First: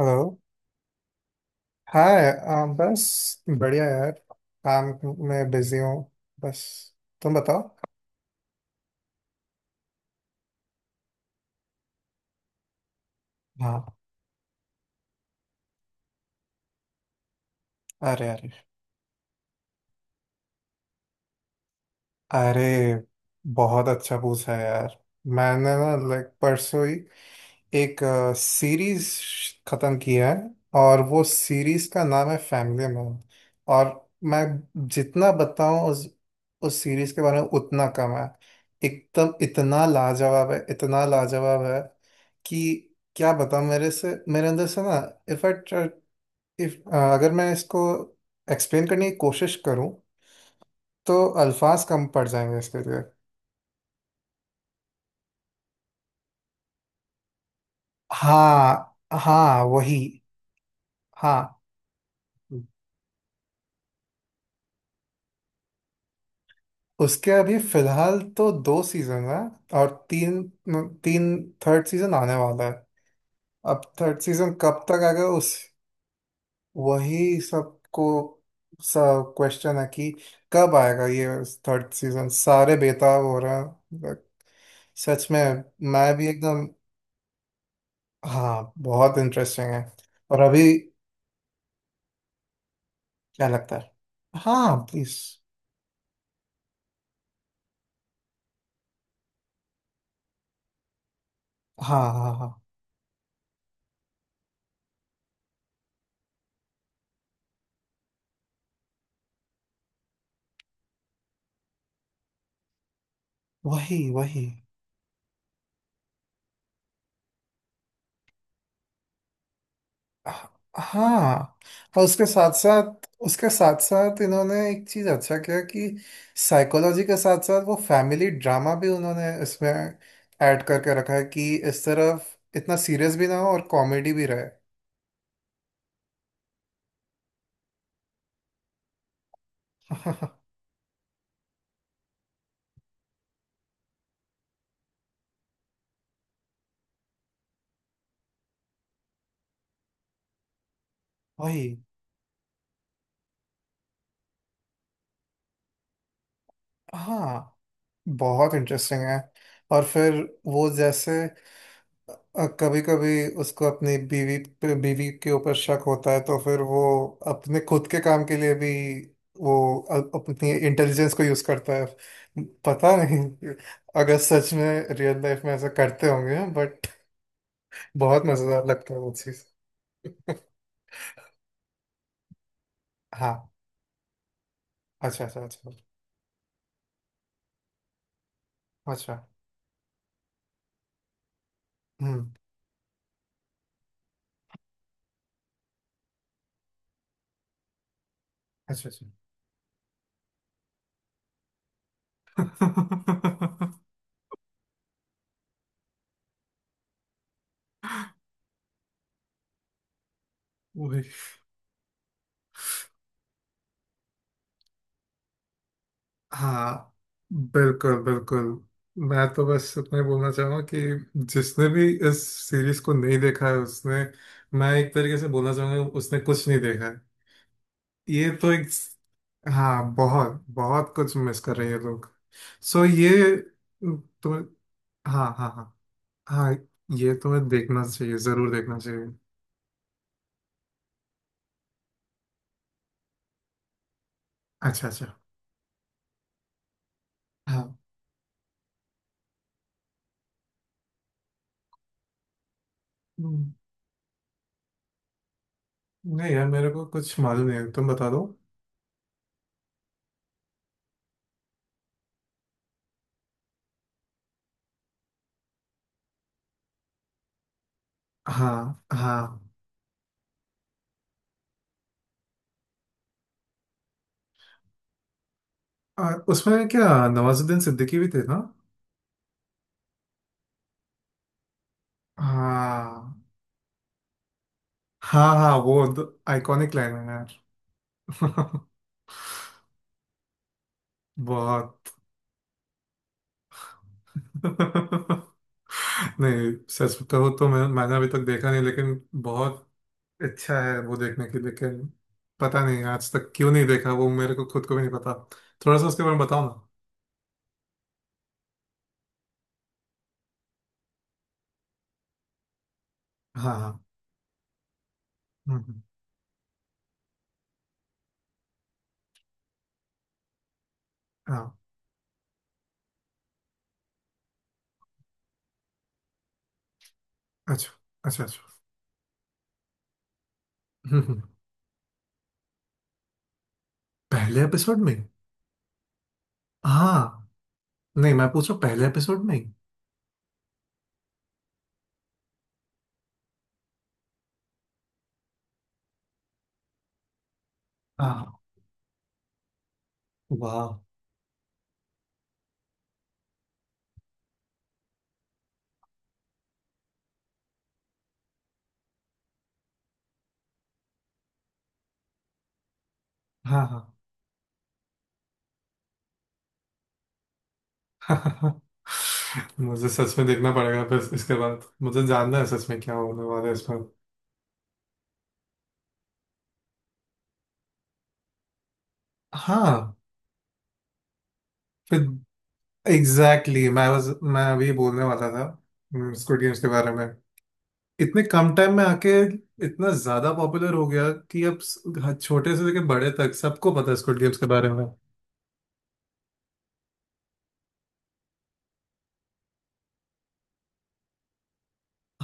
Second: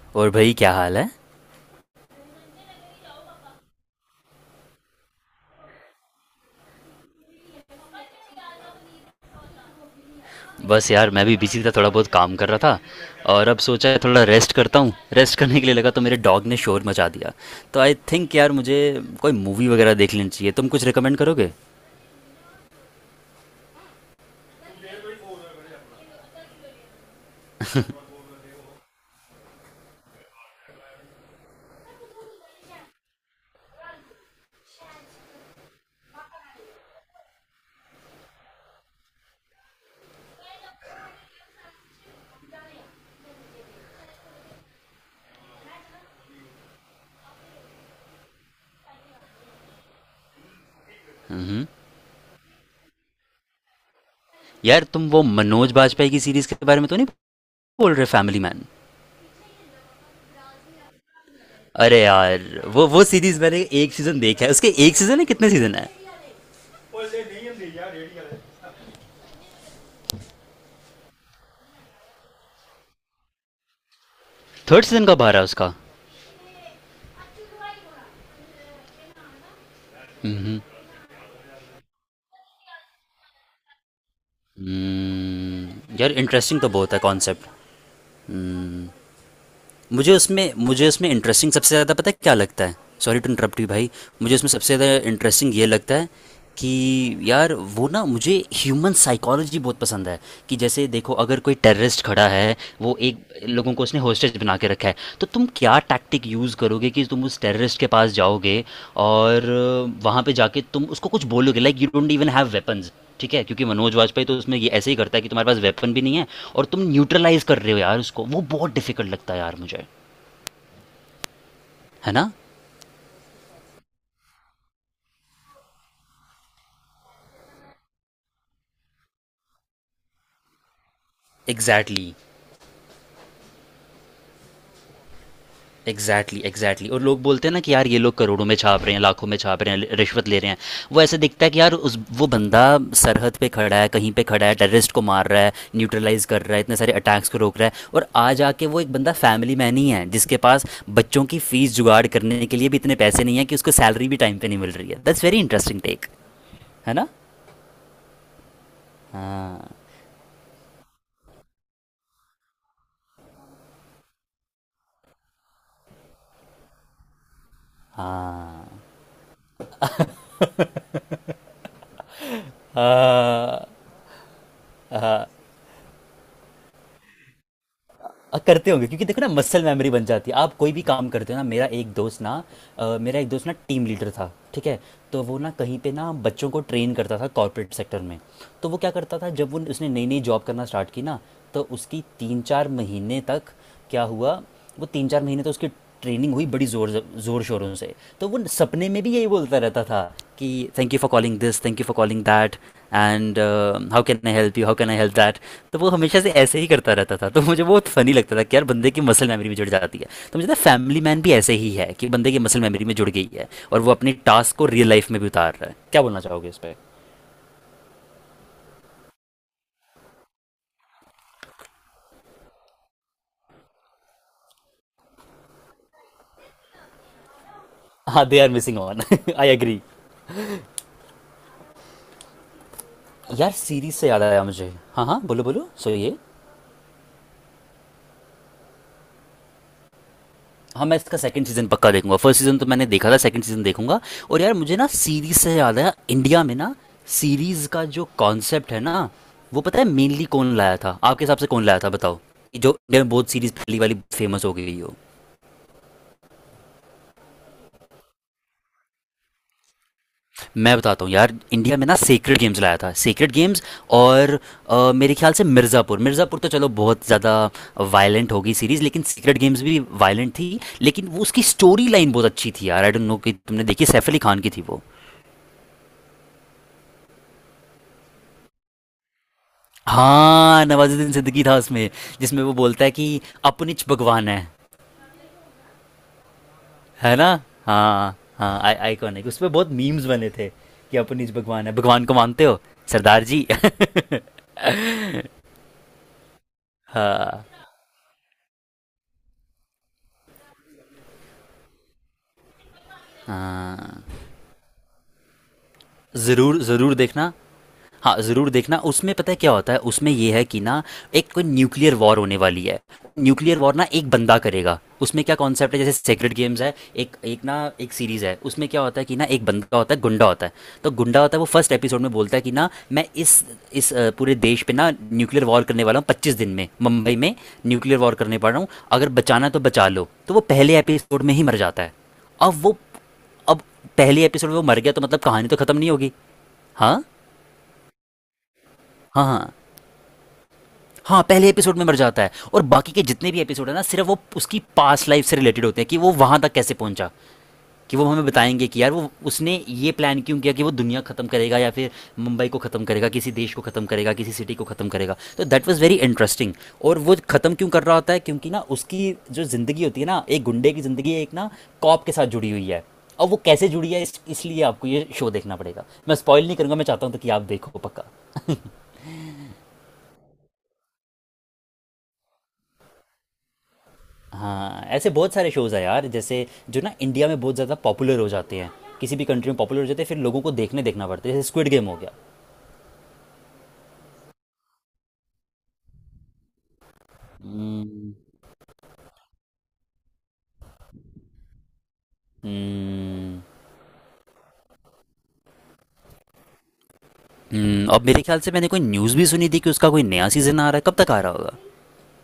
Hello. और भाई क्या हाल है? हाय, बस बढ़िया यार। काम में बिजी हूँ। बस तुम बताओ। बस यार मैं भी बिजी था, थोड़ा बहुत काम कर रहा था और अब सोचा हाँ। है थोड़ा रेस्ट करता हूँ। रेस्ट करने के लिए लगा तो मेरे डॉग ने शोर मचा दिया। तो आई अरे, थिंक अरे, यार मुझे कोई मूवी वगैरह देख लेनी चाहिए, तुम कुछ रिकमेंड करोगे? अरे, बहुत अच्छा पूछा है यार। मैंने ना लाइक परसों ही एक सीरीज खत्म की है। और वो सीरीज का नाम है फैमिली मैन। और मैं जितना बताऊं उस सीरीज के बारे में उतना कम है। एकदम इतना लाजवाब है, इतना लाजवाब है कि क्या बताऊं। मेरे अंदर से ना, इफ आई इफ अगर मैं इसको एक्सप्लेन करने की कोशिश करूं तो हम्म। अल्फाज कम पड़ जाएंगे इसके लिए। यार तुम वो मनोज बाजपेयी की सीरीज के बारे में तो नहीं बोल रहे, फैमिली मैन? हाँ, हाँ वही। हाँ। अरे यार, वो सीरीज मैंने एक सीजन देखा है, उसके एक सीजन है, कितने सीजन है? उसके अभी फिलहाल तो दो सीजन है। और तीन तीन थर्ड सीजन आने वाला है। अब थर्ड सीजन थर्ड कब तक सीजन कब आएगा। आ रहा है उस उसका? वही सबको सब क्वेश्चन है कि हम्म, कब आएगा ये थर्ड सीजन। सारे बेताब हो रहे हैं। But सच में। हम्म। यार मैं भी इंटरेस्टिंग एकदम। तो बहुत है कॉन्सेप्ट। हाँ, बहुत इंटरेस्टिंग है। मुझे और उसमें अभी। मुझे उसमें इंटरेस्टिंग सबसे ज़्यादा पता है क्या लगता है? सॉरी टू क्या इंटरप्ट यू लगता भाई। है? मुझे उसमें हाँ, सबसे ज़्यादा प्लीज। इंटरेस्टिंग ये लगता है कि यार वो ना मुझे ह्यूमन साइकोलॉजी बहुत पसंद है। कि जैसे देखो अगर कोई हाँ, टेररिस्ट खड़ा हाँ, है, हाँ। वो एक लोगों को उसने होस्टेज बना के रखा है, तो तुम क्या टैक्टिक यूज़ करोगे कि तुम उस टेररिस्ट के पास जाओगे और वहाँ पे जाके तुम उसको कुछ बोलोगे like you don't even have weapons. ठीक है क्योंकि मनोज वही, वाजपेयी तो वही। उसमें ये ऐसे ही करता है कि तुम्हारे पास वेपन भी नहीं है और तुम न्यूट्रलाइज कर रहे हो यार उसको, वो बहुत डिफिकल्ट लगता है यार मुझे, हाँ। और है ना। उसके साथ साथ इन्होंने एक चीज अच्छा किया कि साइकोलॉजी के साथ साथ वो फैमिली ड्रामा भी उन्होंने इसमें ऐड करके रखा है, कि इस एग्जैक्टली तरफ exactly। इतना सीरियस भी ना हो और कॉमेडी भी रहे। Exactly exactly, exactly exactly। और लोग बोलते हैं ना कि यार ये लोग करोड़ों में छाप रहे हैं, लाखों में छाप रहे हैं, रिश्वत ले रहे हैं। वो ऐसे दिखता है कि यार उस वो बंदा सरहद पे खड़ा है, कहीं पे खड़ा है, टेररिस्ट को मार रहा है, न्यूट्रलाइज कर रहा है, इतने सारे अटैक्स को रोक रहा है और आ जाके वो एक बंदा फैमिली मैन ही है जिसके पास बच्चों की फीस वही। जुगाड़ करने के लिए भी इतने पैसे नहीं है, कि उसको सैलरी भी टाइम पर नहीं मिल रही है। दैट्स वेरी इंटरेस्टिंग टेक, है ना। हाँ, बहुत इंटरेस्टिंग है। हाँ, और फिर वो जैसे कभी कभी उसको अपनी बीवी पे बीवी के ऊपर शक होता है, तो फिर वो अपने खुद के काम के लिए हाँ, भी वो अपनी इंटेलिजेंस को यूज करता है। पता नहीं, हाँ, अगर सच में रियल हाँ। लाइफ में ऐसा करते होंगे, बट बहुत मजेदार करते होंगे लगता है क्योंकि वो देखो ना चीज। मसल मेमोरी बन जाती है, आप कोई भी काम करते हो ना। मेरा एक दोस्त हाँ। ना टीम लीडर था, ठीक है। तो अच्छा, वो अच्छा, ना अच्छा। कहीं पे ना बच्चों को ट्रेन करता था कॉर्पोरेट सेक्टर में। तो वो क्या अच्छा। करता था जब वो उसने नई नई जॉब करना स्टार्ट की ना, तो उसकी हम्म। तीन चार महीने तक क्या हुआ? वो तीन चार महीने तो उसकी ट्रेनिंग हुई बड़ी जोर, जोर शोरों से। तो वो अच्छा, सपने में अच्छा। भी यही बोलता रहता था कि thank you for calling this, thank you for calling that, and how can I help you, how can I help that. तो वो हमेशा से ऐसे ही करता रहता था तो मुझे बहुत फनी लगता था कि यार बंदे की मसल मेमोरी में जुड़ जाती है। तो मुझे लगता है फैमिली वही। मैन भी ऐसे ही है कि बंदे की मसल मेमोरी में जुड़ गई है और वो अपने टास्क को रियल लाइफ में भी उतार रहा है। क्या बोलना चाहोगे इस पर? हाँ, बिल्कुल, बिल्कुल। मैं तो बस इतना ही बोलना चाहूंगा कि जिसने भी इस सीरीज को नहीं देखा है, उसने मैं एक तरीके से बोलना चाहूंगा, उसने कुछ नहीं देखा है। हाँ, ये दे आर तो एक। Missing on. I agree. हाँ, बहुत बहुत कुछ मिस कर रहे हैं ये लोग। सो ये यार सीरीज से याद तुम्हें आया मुझे, हाँ हाँ हाँ, बोलो हाँ, बोलो, हाँ, सो ये। हाँ, ये तुम्हें देखना चाहिए, जरूर देखना चाहिए। हाँ मैं इसका सेकंड सीजन पक्का देखूंगा, फर्स्ट सीजन तो मैंने देखा था, सेकंड सीजन देखूंगा। और यार मुझे ना अच्छा, अच्छा। सीरीज से याद है, इंडिया में ना सीरीज हाँ। का जो कॉन्सेप्ट है ना, वो पता है मेनली कौन लाया था आपके हिसाब से कौन लाया था बताओ। जो इंडिया में बहुत हम्म। सीरीज पहली वाली फेमस हो गई हो। नहीं यार, मेरे को कुछ मालूम नहीं है, तुम बता दो। मैं बताता हूँ यार, इंडिया में ना सेक्रेड गेम्स लाया था, सेक्रेड गेम्स। और मेरे ख्याल से मिर्ज़ापुर, मिर्ज़ापुर तो चलो बहुत ज़्यादा वायलेंट होगी हाँ, सीरीज, लेकिन सीक्रेट हाँ। गेम्स भी वायलेंट थी, लेकिन वो उसकी स्टोरी लाइन बहुत अच्छी थी यार। आई डोंट नो कि तुमने देखी, सैफ अली खान की थी वो। उसमें क्या, नवाजुद्दीन सिद्दीकी भी थे ना? हाँ नवाजुद्दीन सिद्दीकी था उसमें, जिसमें वो बोलता है कि हाँ, अपनिच भगवान है हाँ, हाँ। वो आइकॉनिक लाइन है है ना। हाँ यार। हाँ आई आइकॉनिक उस पर बहुत मीम्स बने थे कि अपनिच भगवान है, बहुत। भगवान को मानते हो सरदार जी। नहीं, सच बताओ हाँ तो मैंने अभी तक देखा नहीं, लेकिन बहुत अच्छा है वो देखने की, लेकिन पता नहीं आज तक क्यों नहीं देखा, हाँ वो मेरे को खुद को भी नहीं पता। थोड़ा सा उसके बारे में बताओ ज़रूर ना। ज़रूर देखना। हाँ ज़रूर देखना, उसमें पता है क्या होता है, उसमें ये है कि ना एक कोई न्यूक्लियर वॉर होने वाली है, हाँ, न्यूक्लियर वॉर हाँ। ना एक बंदा करेगा, उसमें क्या हम्म। कॉन्सेप्ट है हम्म। जैसे सेक्रेट गेम्स है। एक एक ना एक सीरीज़ है, उसमें क्या होता है कि ना एक बंदा होता है गुंडा होता है। तो गुंडा होता है हाँ। वो फर्स्ट एपिसोड में बोलता है कि ना मैं पूरे देश पे ना न्यूक्लियर वॉर करने वाला हूँ, 25 दिन में मुंबई में अच्छा, न्यूक्लियर वॉर अच्छा, करने पड़ अच्छा। रहा हूँ, अगर बचाना तो बचा लो। तो वो पहले हम्म। हम्म। एपिसोड में ही मर जाता है। अब वो अब पहले पहले एपिसोड में वो एपिसोड मर गया में। तो मतलब कहानी तो खत्म नहीं होगी। हाँ, हाँ। नहीं मैं पूछू, पहले एपिसोड हाँ, में ही? हाँ, हाँ पहले एपिसोड में मर जाता है और बाकी के जितने भी एपिसोड है ना सिर्फ वो उसकी पास्ट लाइफ से रिलेटेड होते हैं कि वो वहां तक कैसे पहुंचा। कि वो हाँ। हमें बताएंगे कि यार वो उसने ये प्लान क्यों किया कि वो वाह। दुनिया ख़त्म करेगा या फिर मुंबई को ख़त्म करेगा, किसी देश को ख़त्म करेगा, किसी सिटी को ख़त्म करेगा। तो दैट वाज़ वेरी इंटरेस्टिंग। और वो ख़त्म क्यों कर रहा होता है क्योंकि ना उसकी जो ज़िंदगी होती है ना, एक गुंडे की ज़िंदगी एक ना कॉप के साथ जुड़ी हुई है। और वो कैसे हाँ, जुड़ी है, इसलिए आपको ये शो देखना पड़ेगा, मैं स्पॉइल नहीं करूँगा, मैं चाहता हूँ तो कि आप देखो पक्का। हाँ। मुझे सच में देखना पड़ेगा फिर। इसके बाद मुझे जानना है सच में क्या होने वाला है इस पर। हाँ ऐसे बहुत सारे शोज़ हैं यार जैसे जो ना इंडिया में बहुत ज़्यादा पॉपुलर हो जाते हैं, किसी भी कंट्री में पॉपुलर हो हाँ। जाते हैं, फिर लोगों को देखने देखना पड़ता है, जैसे स्क्विड गेम हो फिर गया। एग्जैक्टली exactly, मैं अभी बोलने वाला था स्क्विड गेम्स के बारे में। Hmm। इतने कम टाइम में आके इतना ज्यादा पॉपुलर हो गया कि अब हर छोटे से लेकर बड़े तक हम्म, सबको पता है स्क्विड गेम्स के बारे में। और मेरे ख्याल से मैंने कोई न्यूज़ भी सुनी थी कि उसका कोई नया सीज़न आ रहा है, कब तक आ रहा होगा?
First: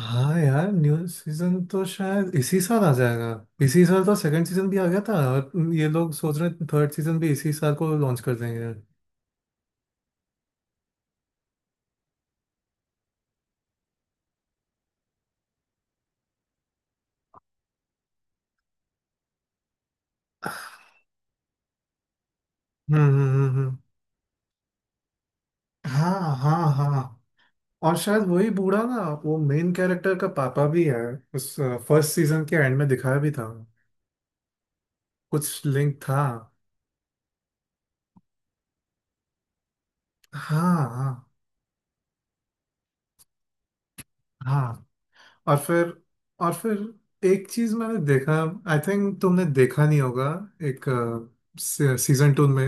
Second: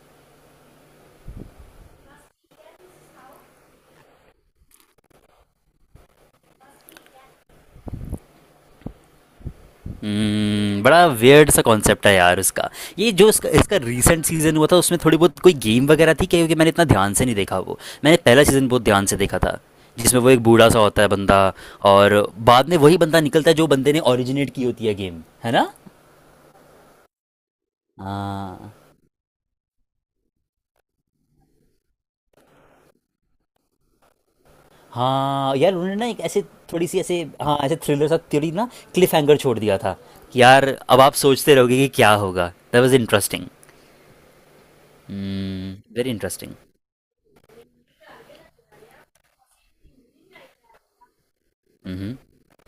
हाँ यार, न्यू सीजन तो शायद इसी साल आ जाएगा। इसी साल तो सेकंड सीजन भी आ गया था, और ये लोग सोच रहे हैं थर्ड सीजन भी इसी साल को लॉन्च कर देंगे। हम्म। हम्म, बड़ा वियर्ड सा कॉन्सेप्ट है यार उसका। ये जो इसका इसका रीसेंट सीज़न हुआ था, उसमें थोड़ी बहुत कोई गेम वगैरह थी क्या, क्योंकि मैंने इतना ध्यान से नहीं देखा वो। मैंने पहला सीज़न बहुत ध्यान से देखा था, जिसमें वो एक बूढ़ा सा होता है बंदा, और बाद में हम्म। वही बंदा निकलता हम्म। है जो हम्म। बंदे ने ओरिजिनेट की होती है गेम, है ना। हाँ, हाँ, हाँ। और शायद वही हाँ बूढ़ा ना, वो मेन कैरेक्टर का पापा भी है। उस फर्स्ट सीजन के एंड में दिखाया भी था, हाँ कुछ यार उन्होंने लिंक ना था। एक ऐसे थोड़ी सी ऐसे, हाँ ऐसे थ्रिलर सा थ्योरी ना, क्लिफ हैंगर छोड़ दिया था कि यार हाँ, अब हाँ, आप सोचते रहोगे कि क्या होगा। That was interesting. हाँ। और फिर। Very interesting. और फिर एक चीज मैंने देखा, आई थिंक तुमने देखा नहीं होगा। एक हम्म, सीजन टू में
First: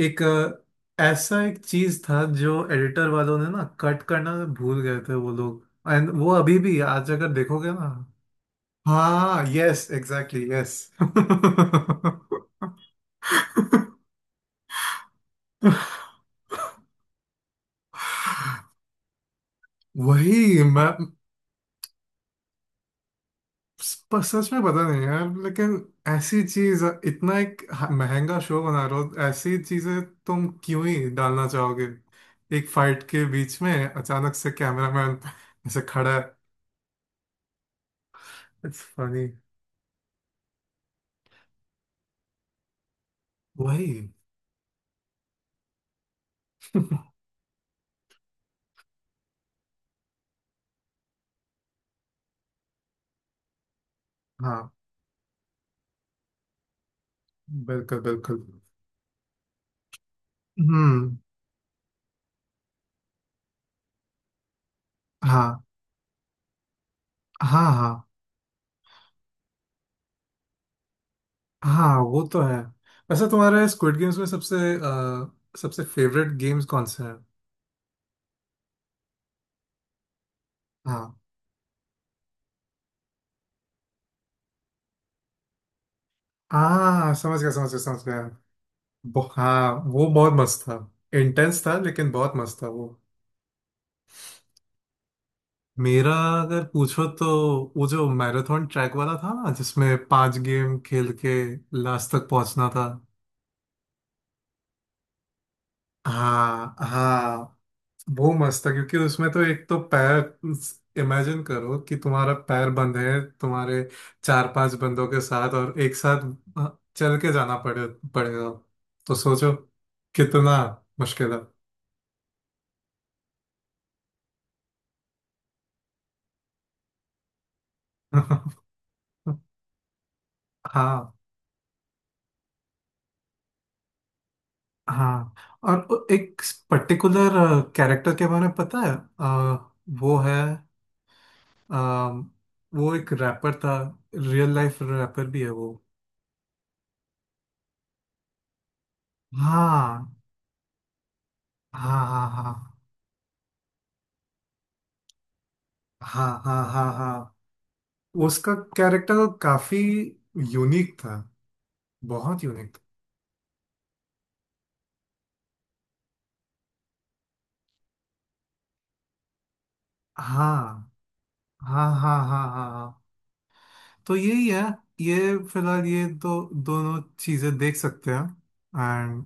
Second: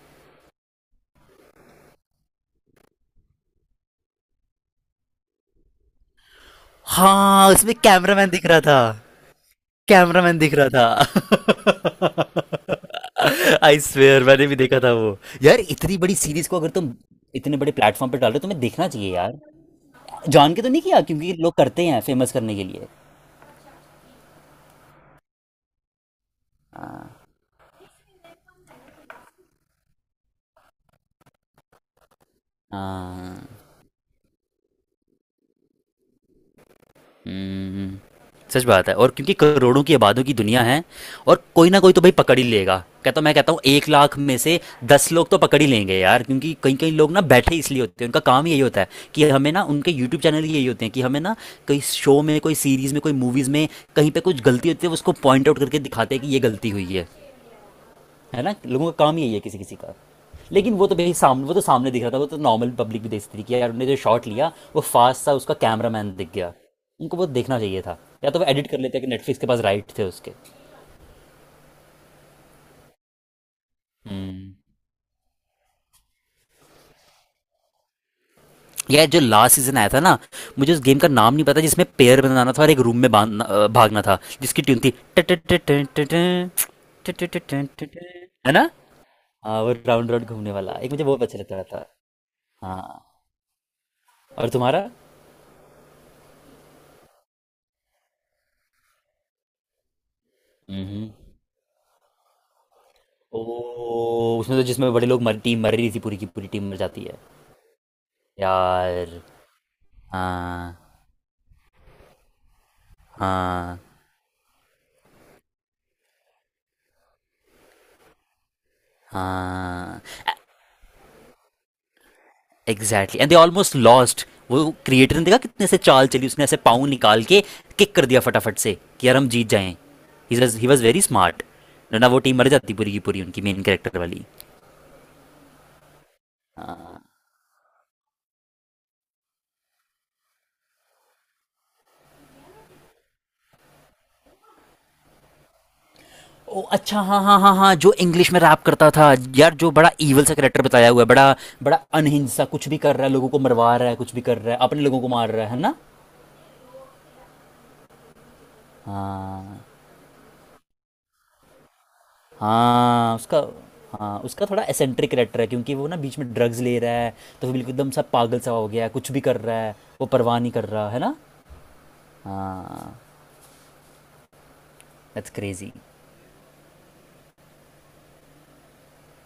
ऐसा एक चीज था जो एडिटर वालों ने ना कट करना भूल गए थे वो लोग। एंड वो अभी भी, आज अगर हाँ देखोगे उसमें ना। कैमरामैन दिख रहा था। हाँ, यस, कैमरामैन एग्जैक्टली, दिख रहा यस। था। आई स्वेयर मैंने भी देखा था वो। यार इतनी बड़ी सीरीज को अगर तुम इतने बड़े प्लेटफॉर्म पे डाल रहे हो, तुम्हें देखना चाहिए यार। जान के वही। तो नहीं किया क्योंकि लोग करते हैं फेमस करने के लिए। सच में पता नहीं यार, लेकिन ऐसी चीज, इतना महंगा शो बना रहे हो, ऐसी चीजें तुम क्यों ही डालना चाहोगे। एक फाइट के हाँ, बीच में अचानक से कैमरामैन ऐसे खड़ा है। हम्म, सच इट्स बात है, और फनी। क्योंकि करोड़ों की आबादों की दुनिया है, और कोई ना कोई तो भाई पकड़ ही लेगा। कहता मैं कहता हूँ एक वही। लाख में से 10 लोग तो पकड़ ही लेंगे यार। क्योंकि कई कई लोग ना बैठे इसलिए होते हैं, उनका काम ही यही होता है कि हमें ना उनके यूट्यूब चैनल ही यही होते हैं कि हमें ना कोई शो में कोई सीरीज में कोई मूवीज में कहीं पे कुछ हाँ, गलती होती है उसको पॉइंट आउट करके दिखाते हैं कि ये गलती हुई है बिल्कुल, बिल्कुल। है ना। लोगों का काम ही यही है, किसी किसी का। लेकिन वो तो भाई हम्म। सामने, वो तो सामने दिख रहा था, वो तो नॉर्मल पब्लिक भी देख सकती थी कि यार उन्होंने जो शॉट लिया वो फास्ट था, उसका हाँ, कैमरामैन दिख गया। उनको वो देखना हाँ, चाहिए हाँ, था, या तो वो एडिट कर लेते, कि नेटफ्लिक्स के पास राइट थे उसके। हाँ। वो तो है। वैसे तुम्हारे स्क्विड गेम्स में हम्म, सबसे फेवरेट गेम्स कौन से हैं? यार जो लास्ट सीजन आया था ना, मुझे उस गेम का हाँ। नाम नहीं पता, जिसमें पेयर बनाना था और एक रूम में बांधना भागना था, जिसकी ट्यून थी, हाँ, समझ गया, समझ गया, समझ गया। है ना। हाँ वो हाँ, वो राउंड राउंड बहुत घूमने मस्त वाला था। एक मुझे बहुत अच्छा लगता इंटेंस था था। लेकिन बहुत मस्त था हाँ, वो। और तुम्हारा? मेरा अगर पूछो तो, वो जो मैराथन ट्रैक वाला था ना, जिसमें पांच गेम हम्म, खेल के लास्ट तक पहुंचना था। ओ उसमें तो जिसमें बड़े लोग मर टीम मर रही थी, पूरी की पूरी टीम हाँ, मर जाती है। हाँ। वो मस्त था क्योंकि यार, उसमें तो एक तो पैर, हाँ, इमेजिन करो कि तुम्हारा पैर बंद है हाँ, तुम्हारे चार पांच बंदों के साथ, और एक साथ चल के जाना पड़ेगा। तो सोचो हाँ कितना मुश्किल है। Exactly and they almost lost. वो क्रिएटर ने देखा कितने से चाल चली, उसने ऐसे पाँव निकाल के किक कर दिया फटाफट से कि यार हम जीत जाएं। ही वॉज वेरी हाँ, स्मार्ट। ना वो टीम मर जाती पूरी की पूरी उनकी मेन कैरेक्टर वाली। हाँ। और एक पर्टिकुलर कैरेक्टर के बारे में पता है, वो है अ, वो एक रैपर था, रियल लाइफ रैपर भी है वो। ओ अच्छा, हाँ, हाँ, हाँ, हाँ जो इंग्लिश में रैप करता था। यार जो बड़ा हाँ, ईवल सा करेक्टर बताया हुआ है, बड़ा बड़ा हाँ, हाँ, अनहिंस सा हाँ, कुछ भी कर रहा है, लोगों को मरवा रहा है, कुछ भी कर रहा है, अपने लोगों को मार रहा है ना। हाँ, हाँ, हाँ, हाँ। उसका कैरेक्टर तो हाँ, काफी यूनिक था, बहुत यूनिक था। हाँ उसका। हाँ उसका थोड़ा एसेंट्रिक करेक्टर है क्योंकि वो ना बीच में ड्रग्स ले रहा है, तो फिर बिल्कुल एकदम सा पागल सा हो गया है, कुछ भी कर रहा है, वो परवाह नहीं कर रहा हाँ, है ना। हाँ, हाँ, हाँ, हाँ, हाँ, हाँ। तो यही है, दैट्स ये क्रेजी। फिलहाल ये दो दोनों चीजें देख सकते हैं। एंड।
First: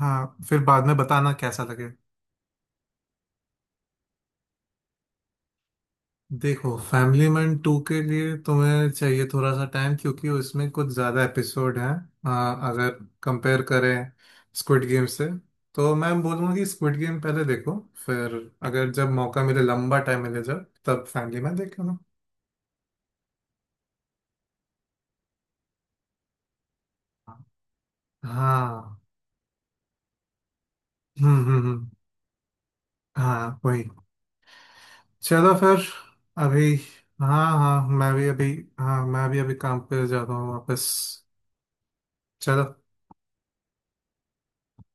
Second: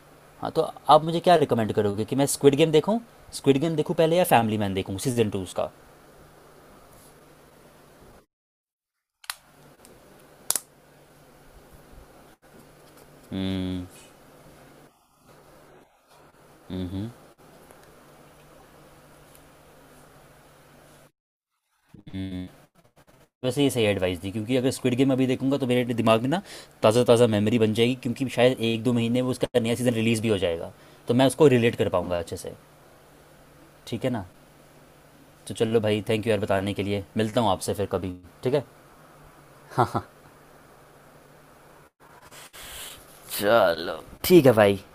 हाँ, हाँ तो फिर बाद में आप मुझे बताना क्या कैसा रिकमेंड लगे। करोगे कि मैं स्क्विड गेम देखूं, स्क्विड गेम देखूं पहले या फैमिली मैन देखूं सीजन 2 उसका? देखो, फैमिली मैन टू के लिए तुम्हें चाहिए थोड़ा सा टाइम, क्योंकि उसमें कुछ ज़्यादा एपिसोड हैं। हाँ, अगर कंपेयर हम्म, करें स्क्विड गेम से, तो मैं बोलूँगा कि स्क्विड हम्म, गेम पहले देखो। फिर अगर जब मौका मिले, लंबा टाइम मिले, जब तब फैमिली मैन देख लेना। हम्म, वैसे ये सही एडवाइस दी, क्योंकि अगर स्क्विड गेम अभी देखूंगा तो मेरे दिमाग में ना ताज़ा ताज़ा मेमोरी बन जाएगी, क्योंकि शायद एक दो हाँ। महीने में उसका नया सीज़न रिलीज़ भी हो जाएगा। तो मैं हम्म, उसको हम्म, रिलेट कर हम्म। पाऊंगा अच्छे से, हाँ, वही। ठीक है ना। चलो तो चलो फिर। भाई थैंक यू यार बताने अभी, के लिए, मिलता हाँ, हूँ आपसे फिर हाँ, मैं कभी। भी अभी ठीक है, हाँ, मैं भी अभी काम हाँ, पे हाँ, जाता हूँ वापस। चलो। चलो ठीक है भाई।